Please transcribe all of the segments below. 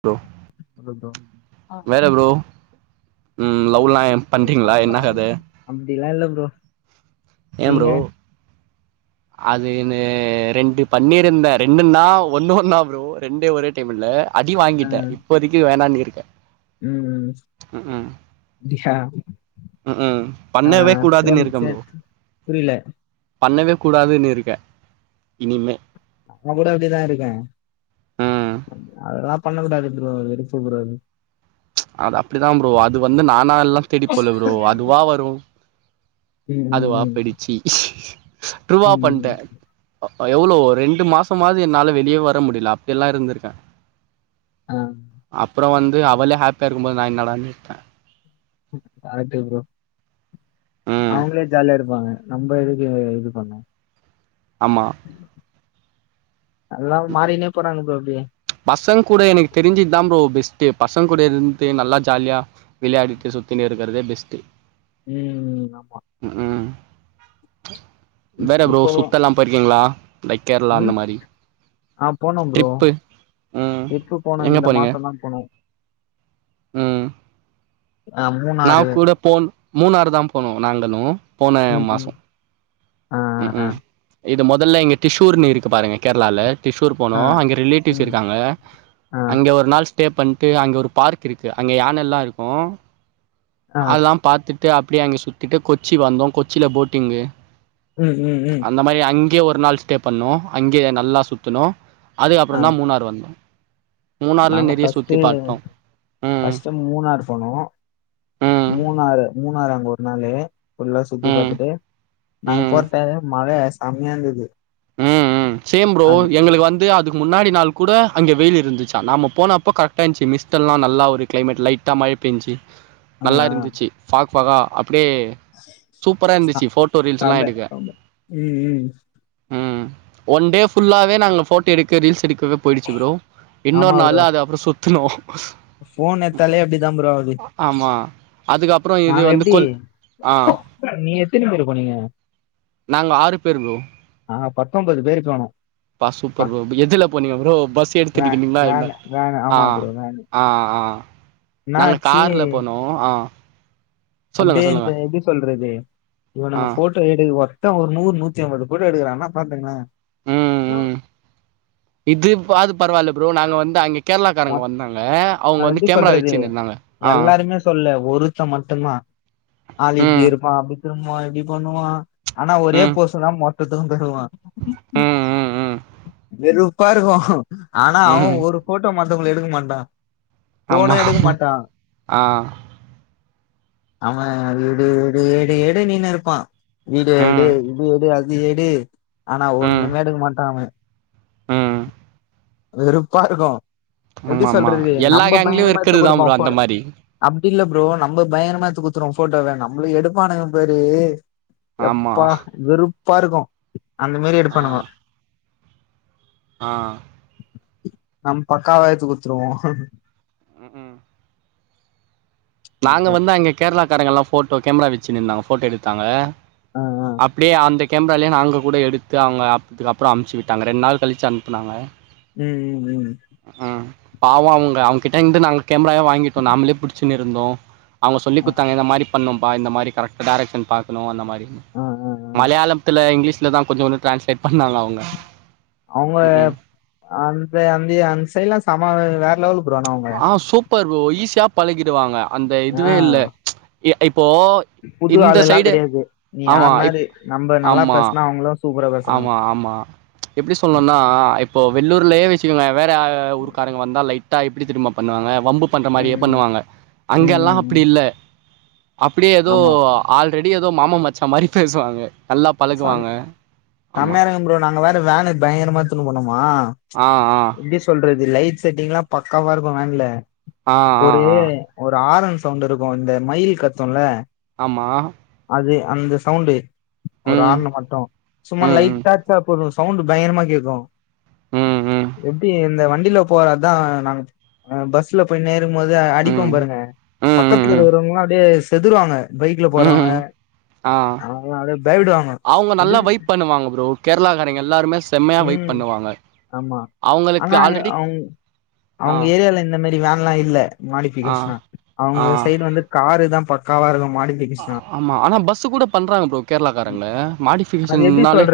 Bro hello bro வேற bro ம் love லாம் பண்றிங்ளா என்னதது அப்டிலா இல்ல ப்ரோ ஏம் ப்ரோ நீங்க அதுனு ரெண்டு பண்ணிருந்தே ரெண்டுன்னா ஒன்னு ஒன்னா ப்ரோ ரெண்டே ஒரே டைம் இல்ல அடி வாங்கிட்டே இப்போதைக்கு வேணானு இருக்க ம் ம் அப்டியா அ அ ஆ பண்ணவே சேம் கூடாதுன்னு இருக்கம் ப்ரோ சேம் புரில பண்ணவே கூடாதுன் இருக்கே இனிமே நம்ம கூட அப்டிதா இருக்க ம் அதலா பண்ணக்கூடாதுன்ட்ருவாங் அதுவரைக் சூப்பரா இருக்குன் அது அப்டிதா ப்ரோ அது வந்து நானா எல்லா தேடி போல ப்ரோ அதுவா வரு ம் ம் அதுவா ம் போயிடிச்சி ட்ரூவா ம் பண்ட்ட ம் எவ்ளோ ரெண்டு மாசமாது என்னால வெளியவே வர முடில அப்டியெலா இருந்திருக்க ஆ அப்ற வந்து அவளே ஹேப்பியா இருக்கும்போது நா என்னடான் விட்டே கரெட்டு ப்ரோ ம் அவுங்ளே ஜாலியாருக் ங்க நம்ம எதுக்கு இது இது பண்ண ஆமா எல்லா மாறினே போறாங்க ப்ரோ அப்டியே பசங் கூட எனக்கு தெரிஞ்சு இதா ப்ரோ பெஸ்ட் பசங்க கூட இருந்து நல்லா ஜாலியா விளையாடிட்டு சுத்தினு இருக்கறதே பெஸ்ட்டு ம் ஆமா ம் இப்- வேற ப்ரோ இப்போ சுத்தெல்லா போயிருக்கிங்ளா லைக் கேரளா ம் அந்த மாரி ஆ போனம் ப்ரோ ட்ரிப்பு ம் ட்ரிப்பு போனோ எங்க இந்த போனீங்க மாசந்தா போனோ ம் ஆ நா மூணாறு கூட போன் மூணாறு தா போனோ நாங்களு போன ம் மாச ம் ஆ ம் ஆ ம் இது மொதல்ல இங்க டிஷூர்னு இருக்கு பாருங்க கேரளால டிஷூர் ஆ போனோ அங்க ரிலேட்டிவ்ஸ் ம் இருக்காங்க ஆ அங்க ஒரு நாள் ஸ்டே பண் ட்டு அங்க ஒரு பார்க் இருக்கு அங்க யானைலா இருக்கு ஆ அதாம் பாத்துட் டு அப்டியே அங்க சுத்திட்டு கொச்சி வந்தோ கொச்சில போட்டிங்கு ம் ம் ம் அங்கயு ஒரு நாள் ஸ்டே பண்ணோ அங்கே நல்லா சுத்துணோ ஆ, அதுக்கப்புறந்தா மூணார் வந்தோ மூணார்ல நாங்க நெறைய சுத்தி ஃபஸ்ட்டு பாத்தோ ம் ஃபஸ்ட் மூணாறு போனோ ம் மூணாறு மூணாறு அங்க ஒரு நாளு ஃபுல்லா சுத்தி ம் பாத்துட்டு நாங்க ம் போன டைம்ல மழ செமையா இருந்துது ம் ம் சேம் ப்ரோ எங்ளுக்கு வந்து அது முன்னாடி நாள் கூட அங்கே வெயில் இருந்துச்சா நாம போனப்ப கரெக்டா இர்ந்ச்சு மிஸ்ட் எல்லா நல்லா ஒரு கிளைமேட் லைட்டா மழ பேஞ்சு ஆ நல்லா இருந்துச்சு ஃபாக் ஃபாகா அப் டியே சூப்பரா ச இருந்துச்சு ஃபோட்டோ ரீல்ஸ்லா செம எடுக்க செம. ம், ம். ம் ஒன் டே ஃபுல்லாவே நாங்க ஃபோட்டோ எடுக்க ரீல்ஸ் எடுக்கவே போயிடுச்சு ப்ரோ ஆமா இன்னொரு ப்ரோ. நாள் அது அப்ற சுத்துனோ ஃபோன் எடுத்தாலே அப்டிதான் ப்ரோ ஆகுது. ஆமா அதுக்கப்புற இது வந்து கொல் ஆ நீ எத்தினி பேரு போனிங்க நாங்க ஆறு பேரு ப்ரோ ஆஹ் பத்தொன்பது பேரு போனோம் பா சூப்பர் பத் ப்ரோ எதுல போனீங்க ப்ரோ பஸ் வே எடுத்துக்கிட்டீங்களா என்ன வேன் வேன் ஆமா ஆஹ் ப்ரோ வேன். ஆஹ் ஆஹ் நாங்க என்னாச்சு கார்ல போனோம் ஆஹ் அப்டியே இந்த எப்டி சொல்றது ஆ இவனுங்க போட்டோ எடு வா ஒரு நூறு நூத்தி ஐம்பது போட்டோ எடுக்கறாங்கன்னா பாத்துங்கங்களேன் உம் உம் இதுவாது பரவாயில்ல ப்ரோ நாங்க வந்து அங்க கேரளாக்காரங்க வந்தாங்க அவங்க நான் வந்து எப்படி கேமரா வச்சுட்டு இருந்தாங்க ஆஹ் ஒருத்தே மட்டுதான் ஆலு இப்படி ம் இருப்பான் அப்படி திரும்புவான் இப்படி பண்ணுவான் ஆனா ஒரே ம் போசு தான் மொத் மொத்ததுக்கும் தருவான் ம் ம் ம் வெறுப்பா இருக்கும் ஆனா அவே ம் ஒரு போட்டோ மத்தவங்கல எடுக்க மாட்டான் போனே ஆமா எடுக்க ஆமா மாட்டான் ஆ ஆமா எடு எடுஎடு எடு நீன்னுனு இருப்பான் வீடியோ ம் எடு இது எடு அது எடு ஆனா ம் ஒண்ணுமே எடுக்க மாட்டான் அவன் ம் வெறுப்பாருக்கும் எப்டி ஆமா ஆமா சொல்றது எல்லா நம்ப கேங்லயு பயங்கரமா எடுத்து இருக்கிறது தா ப்ரோ கொடுப்போம் அந்த போன்ல மாரி அப் அப்டி இல்ல ப்ரோ நம்ப பயங்கரமா எடுத்து குடுத்துறுவோம் போட்டோவ நம்மளுக்கு எடுப்பானுங்க பாரு ஆமா எப்பா வெறுப்பா இருக்கும் அந்த மாரி எடுப்பானுங்க ஆஹ் நம் பக்காவா எடுத்து குடுத்துருவோம் உம் உம் நாங்க ஆ வந்து அங்க கேரளக்காரங்கலாம் போட்டோ கேமரா வச்சு நின்னாங்க போட்டோ எடுத்தாங்க ஆ அப்டியே அந்த கேமரால்லேயே நாங்க கூட எடுத்து அவங்க ஆப்புது அப்புற அனுப்ச்சி விட்டாங்க ரெண்டு நாள் கழிச்சி அனுப்புனாங்க ம் ம் ம் பாவம் அவங்க அவங்ககிட்ட இருந்து நாங்க கேமராவ வாங்கிட்டோம் நாம்ளே புடிச்சின்னு இருந்தோம் அவங்க சொல்லி ஆ குடுத்தாங்க இந்த மாதிரி பண்ணணும்பா இந்த மாதிரி கரெட் டைரக்க்ஷன் பாக்கணும் அந்த மாரி ஆ ஆ ஆ மலையாளத்துல இங்கிலீஷ்லதான் கொஞ்சம் கொஞ்சம் ட்ரான்ஸ்லேட் பண்ணாங்க அவங்க அவங்க ம் அந்த அந்த அந்த சைடலாம் செம வேற லவல் ஆஹ் சூப்பர் ப்ரோ ஈஸியா பழகிடுவாங்க அந்த ஆ இதுவே இல்ல இ இப்ப இப்போ புது இந்த ஆள் எல்லா சைடு கெடையாது நீ ஆமாப் யாருனாரு நம்ம நல்லா ஆமா பேசுனா அவங்களு சூப்பரா பேசுறாங்க ஆமா ஆமா எப்டி ம் சொல்லணும்னா இப்போ வெள்ளூர்லயே வச்சுக்கோங்களே வேற ஊர்க்காரங்க வந்தா லைட்டா எப்படி தெரியுமா பண்ணுவாங்க வம்பு பண்ற மாரியே ம் பண்ணுவாங்க ம் அங்கல்லாம் ம் அப்டி ம் இல்ல அப்படியே ஏதோ ஆமா ஆல்ரெடி ஏதோ மாமன் மச்சா மாதிரி பேசுவாங்க நல்லா பழகுவாங்க ஆமா செம்மயா இருக்கும் ப்ரோ நாங்க வேற வேனு பயங்கரமா எடுத்து போனோமா ஆ ஆ எப்டி சொல்றது லைட் செட்டிங்லாம் பக்காவா இருக்கும் வேன்ல ஆ ஆ ஒரு ஆ ஒரு ஆரன் சவுன்டு இருக்கும் இந்த மயில் கத்தும்ல ஆமா அ அந்த சவுண்ட்டு ஒரு ம் ஆரனு மட்டும் சும்மா ம் லைட்டா [unintelligible] சவுண்டு பயங்கரமா கேக்கும் ம் ம் எப்டி இந்த வண்டில போற அதான் நாங்க பஸ்ல போய்னே போது ம் அடிப்போம் ம் பாருங்க ம் ம் பக்கத்தில இருக்கவங்கலாம் அப்படியே செதருவாங்க பைக்ல ம் போறவங்க ம் ஆ அவங்கலாம் அவங்க நல்லா வைப் பண்ணுவாங்க ப்ரோ கேரளா காரங்க எல்லாருமே செம்மையா வைப் ம் பண்ணுவாங்க ஆமா அவங்களுக்கு ஆனா ஆல்ரெடி அவங்க ஆ அவங்க ஏரியால இந்த மேரி வேன்லாம் இல்ல ஆ மாடிபிகேஷனா அவங்க ஆ சைடு வந்து காரு தான் பக்காவா இருக்கும் ஆமா ஆனா பஸ்ஸு கூட பண்றாங்க ப்ரோ கேரளக்காரங்க மாடிஃபிகேஷன்னாலே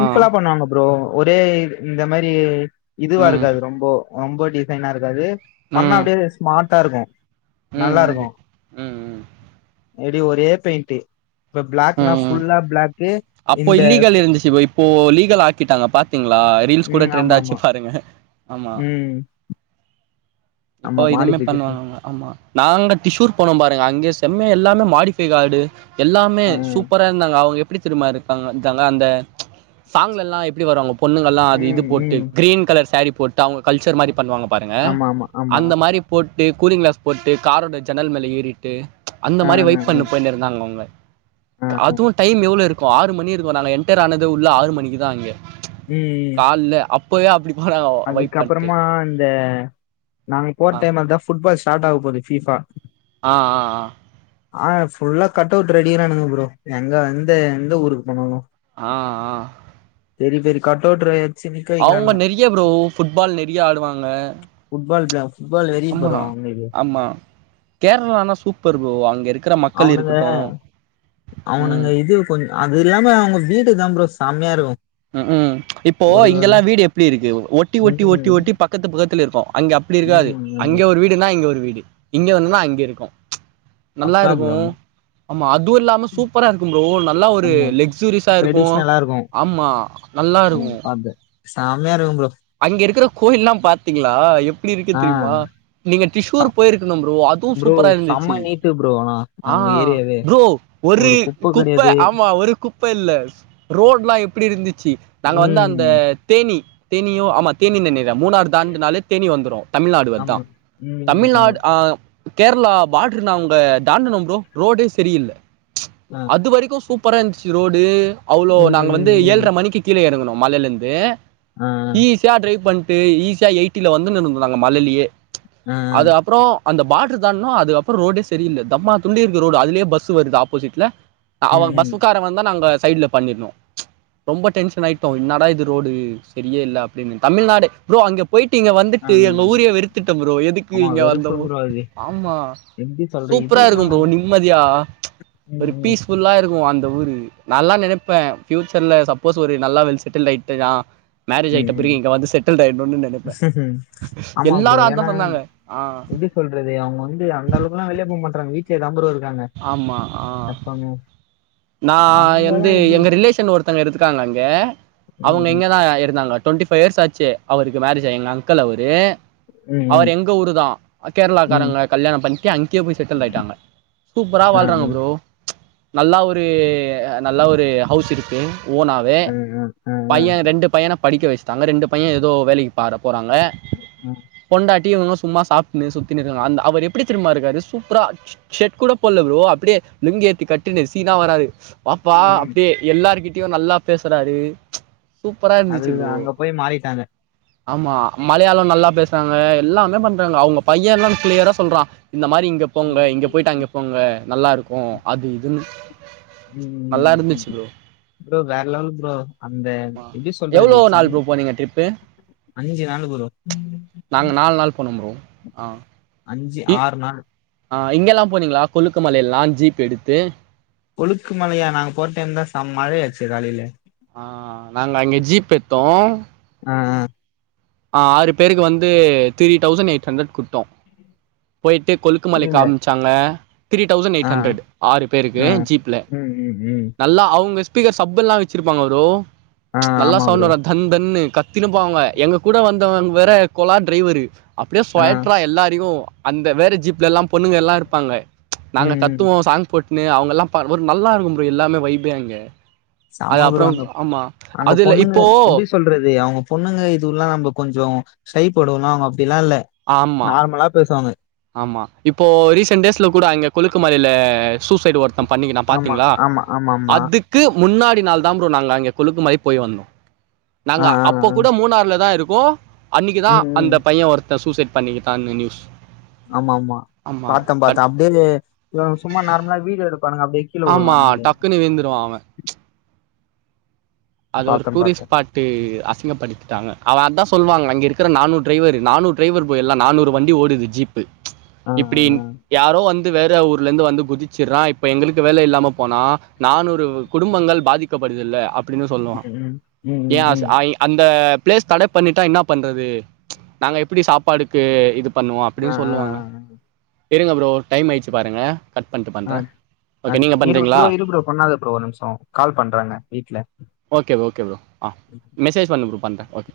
ஆ பண்ணுவாங்க அப்றோ ஒரே இந்த மரி ம் இதுவாருக்காது ரொம்போ ரொம்ப டிசைனா இருக்காது பண்ணா ம் அப்டே ஸ்மார்ட்டா இருக்கு ம் நல்லா ம் இருக்கு ம் ம் எப்டி ஒரே பெயிண்ட்டு இப்ப பிளாக்குனா ம் ஃபுல்லா பிளாக்கு அப்போ இந்த இல்லீகல் இருந்துச்சு போ இப்போ லீகல் ஆ கிட்டாங்க பாத்தீங்ளா ரீல்ஸ் கூட ம் ஆமா ட்ரெண்டாச்சு ஆமா பாருங்க ஆமா ம் ஆமா இப்போ இதுமே மாடிஃபிகேஷன் பண்ணுவாங்கங்க ஆமா நாங்க டிஷூயுர் போனோ பாருங்க அங்க செம்மையா எல்லாமே மாடிஃபை கார்டு எல்லாமே ஆ சூப்பராருந்தாங்க அவங்க எப் எப்டிதெரிமா இருப்பாங் வச்சாங்க அந்த [unintelligible] சாங்லலா எப்டி வருவாங்க பொண்ணுங்கல்லா அது இது ம் போட்டு ம் கிரீன் கலர் சாரீ போட்டு அவங்க கல்ச்சர் மாரி பண்ணுவாங்க பாருங்க ஆமா ஆமா ஆமா அந்த மாரி போட்டு கூலிங் கிளாஸ் போட்டு காரோட ஜன்னல் மேல ஏறிட்டு அந்த ஆ மாரி ஆ ஆ வைப் பண்ட்டு போயினுருந்தாங்க அவுங்க ஆ ஆ அதுவு டைம் எவ்ள இருக் கு ஆறு மணிருக்கு நாங்க என்ட்டர் ஆனது உள்ள ஆறு மணிக்கு தா அங்க [inaudible] கால்ல அப்பவே அப்டி போனாங்க வைப் பண்ட்டு அதுக்கப்றமா இந்த நாங்க போற ஆ டைம்ல தா ஃபுட்பால் ஸ்டார்ட் ஆக போகுது ஃபீபா ஆ ஆ ஆ ஆ ஃபுல்லா கட்டவுட் ரெடிக்ரானுங்க ப்ரோ எங்க எந்த எந்த ஊருக்கு போனாலு ஆ ஆ பெரி பெரிய கட்டவுட்றே அவங்க நிறைய ப்ரோ ஃபுட்பால் நிறைய ஆடுவாங்க ஃபுட்பால் தா ஃபுட்பால் வெரி ஆமா ப்ரோ அவுங்குளுக்கு ஆமா கேரளானா சூப்பர் ப்ரோ அங்க இருக்ற மக்கள் இருக்குட்டு அவுனுங்க இது கொஞ் அது இல்லாம அவுங்க வீடு தா ப்ரோ செம்மையா இருக்கு ம் கும் இப்போ ஒரு ஒரு இங்கெல்லா வீடு எப்டி இருக்கு ஒட்டி ஒட்டி ஒட்டி ம் ஒட்டி பக்கத்து பக்கத்துலருக்கு அங்க அப் அப்டி இருக்காது ம் அங்க ஆமா ஒரு வீடுனா இங்க ஒரு வீடு இங்க வந்னா அங்க இருக்கு நல்லா பக்கா இருக்கு ப்ரோ ஆமா அது டூர்லாம சூப்பரா இருக்கு ப்ரோ நல்லா ஒரு ஆமா லெக்சூரிஸா இருக்கு ட்ரெடிஷ்னலா இருக்கு ஆமா ஆ நல்லா இருக்கு செமயா இருக்கு ப்ரோ அங்க இருக்குற கோயில்லா பாத்தீங்ளா எப்டி இருக்கு ஆ தெரியுமா நீங்க த்ஷ்யூர் போயிருக்குணு பரோ அது ப்ரோ சூப்பரா செம்ம இருந்துச்சி நீட்டு ப்ரோ ஆனா ஆ அவங்க ஏரியாவே ப்ரோ ஒரு குப்ப ஆமா ஒரு குப் குப்ப இல்ல ரோட்ல்லா எப்டி இருந்துச்சு நாங்க வந்து அந்த ம் தேனி தேனியோ ஆமா தேனினு நெனைக்ற மூணாறு தாண்டுனாலே தேனி வந்துரு தமிழ்நாடு அதா ஆமா ம் ஆமா தமிழ்நாடு ஆ கேரளா பாட்ருன் அவங்க தாண்டனு ப்ரோ ரோடே [inaudible] செரியில்ல ஆ அது வரைக்கு சூப் ப்பராந்துச்சி ரோடு அவ்ளோ ம் நாங்க ம் வந்து ம் ஏழ்ற்ர மணிக்கு கீழ எறங்குனோ மலைலேந்து ஆ ஈஸியா ட்ரைவ் பண்ட்டு ஈஸியா எயிட்டில வந்துனுன் இருந்தோ நாங்க மலைலியே ஆ ஆ அது அப்றோ அந்த பாட்ரு தான்னோ அதுக்கப்றோ ரோடே செரியில்ல தம்மா துண்டுக்குது ரோடு அதிலே பஸ் வருது ஆப்போசிட்ல அவ ம் ம் பஸ்சுக்கார வந்தா நாங்க சைட்ல பண்ணிஞ்சின்னு ரொம்ப டென்ஷனாயிட்டோ இன்னடா இது ரோடு செரியே இல்ல அப்டின்னு தமிழ்நாடு ப்ரோ அங்க போயிட்டு இங்க ஆ வந்துட்டு எங்க ஊரையே வெறுத்துட்டோ ப்ரோ எதுக்கு ஆமா இங்க வெறுப்பு வந்தமோ ப்ரோ அது ஆமா எப்படி சொல்றது சூப்பரா இருக்கு இதுதான் ப்ரோ நிம்மதியா ம், ஒரு ம், பீஸ்ஃபுல்லா இருக்கு அந் இந்த ஊரு நான்லா நெனைப்பே ஃபியூச்சர்ல சப்போஸ் ஒரு நல்லா வெல் செட்டில்டு ஆயிட்ட நா மேரேஜ் ம், ஆயிட்ட பிறகு ம். இங்க வந்து செட்டில்டு ஆயின்ணுனு நெனைப்பே எல்லாரு அதா சொன்னாங்க ஆ எப்டி சொல்றது அவங்க வந்து அந்தளவுக்குலா வெளிய போ மாட்றாங்க வீட்லே தா ப்ரோ இருக் ஆமா ஆ நா அவங்க எந்து எல்லாம் எப்படி எங்க ரிலேஷன் ஒருத் ருத்தங்க இருக்குறாங்க அங்க அவுங்க ம், ம், இங்கதா இருந்தாங்க டொண்டி ஃபை இயர்ஸ் ஆச்சு அவருக்கு மேரேஜ் ஆயி எங்க அங்கல் அவரு அவரு ம், எங்க ஊரு தா ம், ம். கேரளாக்காரங்கள கல்யாணோ பண்ணிட்டு அங்கே போய் செட்டில் ஆயிட்டாங்க ப்பரா ஆ, வாழ்றாங்க ப்ரோ நல்லா ஒரு நல்லா ஒரு ஹவுஸ் இருக்கு ஓனாவே ஆ, ஆ, ஆ, ஆ, பைய ரெண்டு பையன படிக்க வெச்டாங்க ரெண்டு பைய எதோ வேலைக் பார போறாங்க ஆ. பொண்டாட் டியு இவுங்ளு சும்மா சாப்ட்டுனு சுத்தினு இருக்கா அந் அவரு எப்டி தெரிமா இருக்காரு சூப்ரா ல் ஷர்ட் கூட போல்ல ப்ரோ அப்டியே லுங்கி எத்து கட்டினு சீனா வராரு வாப்பா ம், அப்டியே எல்லாரு கிட் டியு நல்லா பேசுறாரு சூப்பரா அது இருந்துச்சு ப்ரோ அங்க போய் மாறிட்டாங்க ஆமா மலையாளோ நல்லா பேசுறாங்க எல்லாமே பண்றாங்க அவுங்க பையன்லா க்ளியேரா சொல்றா இந்த மாரி இங்க போங்க இங்க போயிட்டு அங்க போங்க நல்லாருக்கூ அது இதுன் நல்லா இருந்துச்சி ப்ரோ ப்ரோ வேற் லவல் ப்ரோ அந்த ஆமா எப்டி எவ்வளோ சொல்றது சன் நாள் ப்ரோ போனீங்க ட்ரிப்பு அஞ்சி நாளு ப்ரோ ஆ ப்ரோ ஆ அஞ்சி இ ஆற் நாளு ஆ இங்கெல்லா போனீங்களா கொழுக்கு மலைலா ஜீப் எடுத்து கொழுக்கு மலையா நாங்க போ டைம் தா செம் மழையாச்சே காலைலே ஆ நாங்க அங்கே ஜீப் எத்தோ ஆ ஆ ஆறு பேருக்கு வந்து திரீ டௌசண்ட் எயிட் ஹண்ட்ரட் குத்தோ போயிட்டு கொழுக்கு மலை இல்ல காம்ச்சாங்க த்ரீ டௌசண்ட் எயிட் ஆ ஹண்ட்ரட் ஆறு பேருக்கு ஆ, ஜீப்ல ம், ம், ம். நல்லா அவுங்க ஸ்பீகர் சப் எல்லா வச்சிருப்பாங்க ப்ரோ ஆ, நல்லா ஆமா சவுண்ட் ப்ரோ. வரு தன் தன்னு கத்தினு போவாங்க எங்க கூட வந்தவங் வேற கொலா டிரைவரு அப்டியே ஆ, சொலட்றா எல்லாரையு அந்த வேற ஜீப்ல எல்லாம்ப் பொண்ணுங்கல்லா இருப்பாங்க ம், நாங்க ம். கத்துவோ சாங்ஸ் போட் னு அவுங்க எல்லா பர் ஒர் நல்லாருக்கூ ப்ரோ எல்லாமே வைபே அங்கே சம ப்ரோ அங்கப் அங்க அதுல பொண்ணுங்க இப்போ எப்டி சொல்றது அவுங்க பொண்ணுங்க இதுவுலா நம்ப கொஞ்சோ ஷை படுல அவுங்க அப்டிலா இல்ல ஆமா நார்மலா பேசுவாங்க ஆமா இப்போ ரீசென்ட் டேஸ்ல கூட அங்க கொழுக்கு மலைல சூசைடு ஒர் த்த பண்ணிக்குனா ஆமா, பாத்தீங்ளா ஆமா, ஆமாமா. அதுக்கு முன்னாடி நாள் தா ப்ரோ நாங்க அங்க கொழுக்கு மலை போய் வந்தோ ஆ, நாங்க ஆ, அப்ப ஆ. கூட மூணாறுல தா இருக்கோ அன்னிக்கு தா ம், ம். அந்த பைய ஒருத்த சூசைட் பண்ணிக்கிட்டானு நியூஸ் ஆமா ஆமா ஆமா பாத்த கட் பாத்த அப்டே இவங் சும்மா நார்மலா வீடியோ எடுப்பானங்க அப்டே ஆமா டக்குனு விழுந்துருவா அவ அது ஒரு பார்த்தேன், டூரிஸ்ட் பார்த்தேன். ஸ்பாட் அசிங்கப்படுத்திடாங்க அவ அத்தா சொல்லுவாங்க அங்க இருக்கிற நானூற் டிரைவரு நானூற் டிரைவர் போய் எல்லா நானூறு வண்டி ஓடுது ஜீப்பு ஆ, ஆ, இப்டி ஆ. யாரோ வந் து வேற ஊர்லந்து வந்து குதிச்சிறா இப்ப எங்களுக்கு வேல இல்லாம போனா நானூறு குடும்பங்கள் பாதிக்கப்ப படுதுல அப்டின்னு சொல்லுவா ம், ம். ம், ம், ஏஸ் ம். ஐ அந்த பிளேஸ் தட பண்ணிட்டா என்ன பண்றது நாங்க எப்டி சாப்பாடுக்கு இது பண்ணுவோ ஆ, அப்டின் ஆ, ஆ. சொல்லுவாங்க செரிங்க ப்ரோ டைம் ஆய்ச்சு பாருங்க கட் பண்ணிட்டு ஆ பண்ணுறேன் ஆ ஓகே நீங்கள் இரு பண்ணுறீங்களா ப்ரோ இரு ப்ரோ பண்ணாத ப்ரோ ஒர் நிம்ஷோ கால் பண்றாங்க வீட்ல ஓகே ஓகே ப்ரோ ஆ மெசேஜ் பண்ணு ப்ரோ பண்ற ஓகே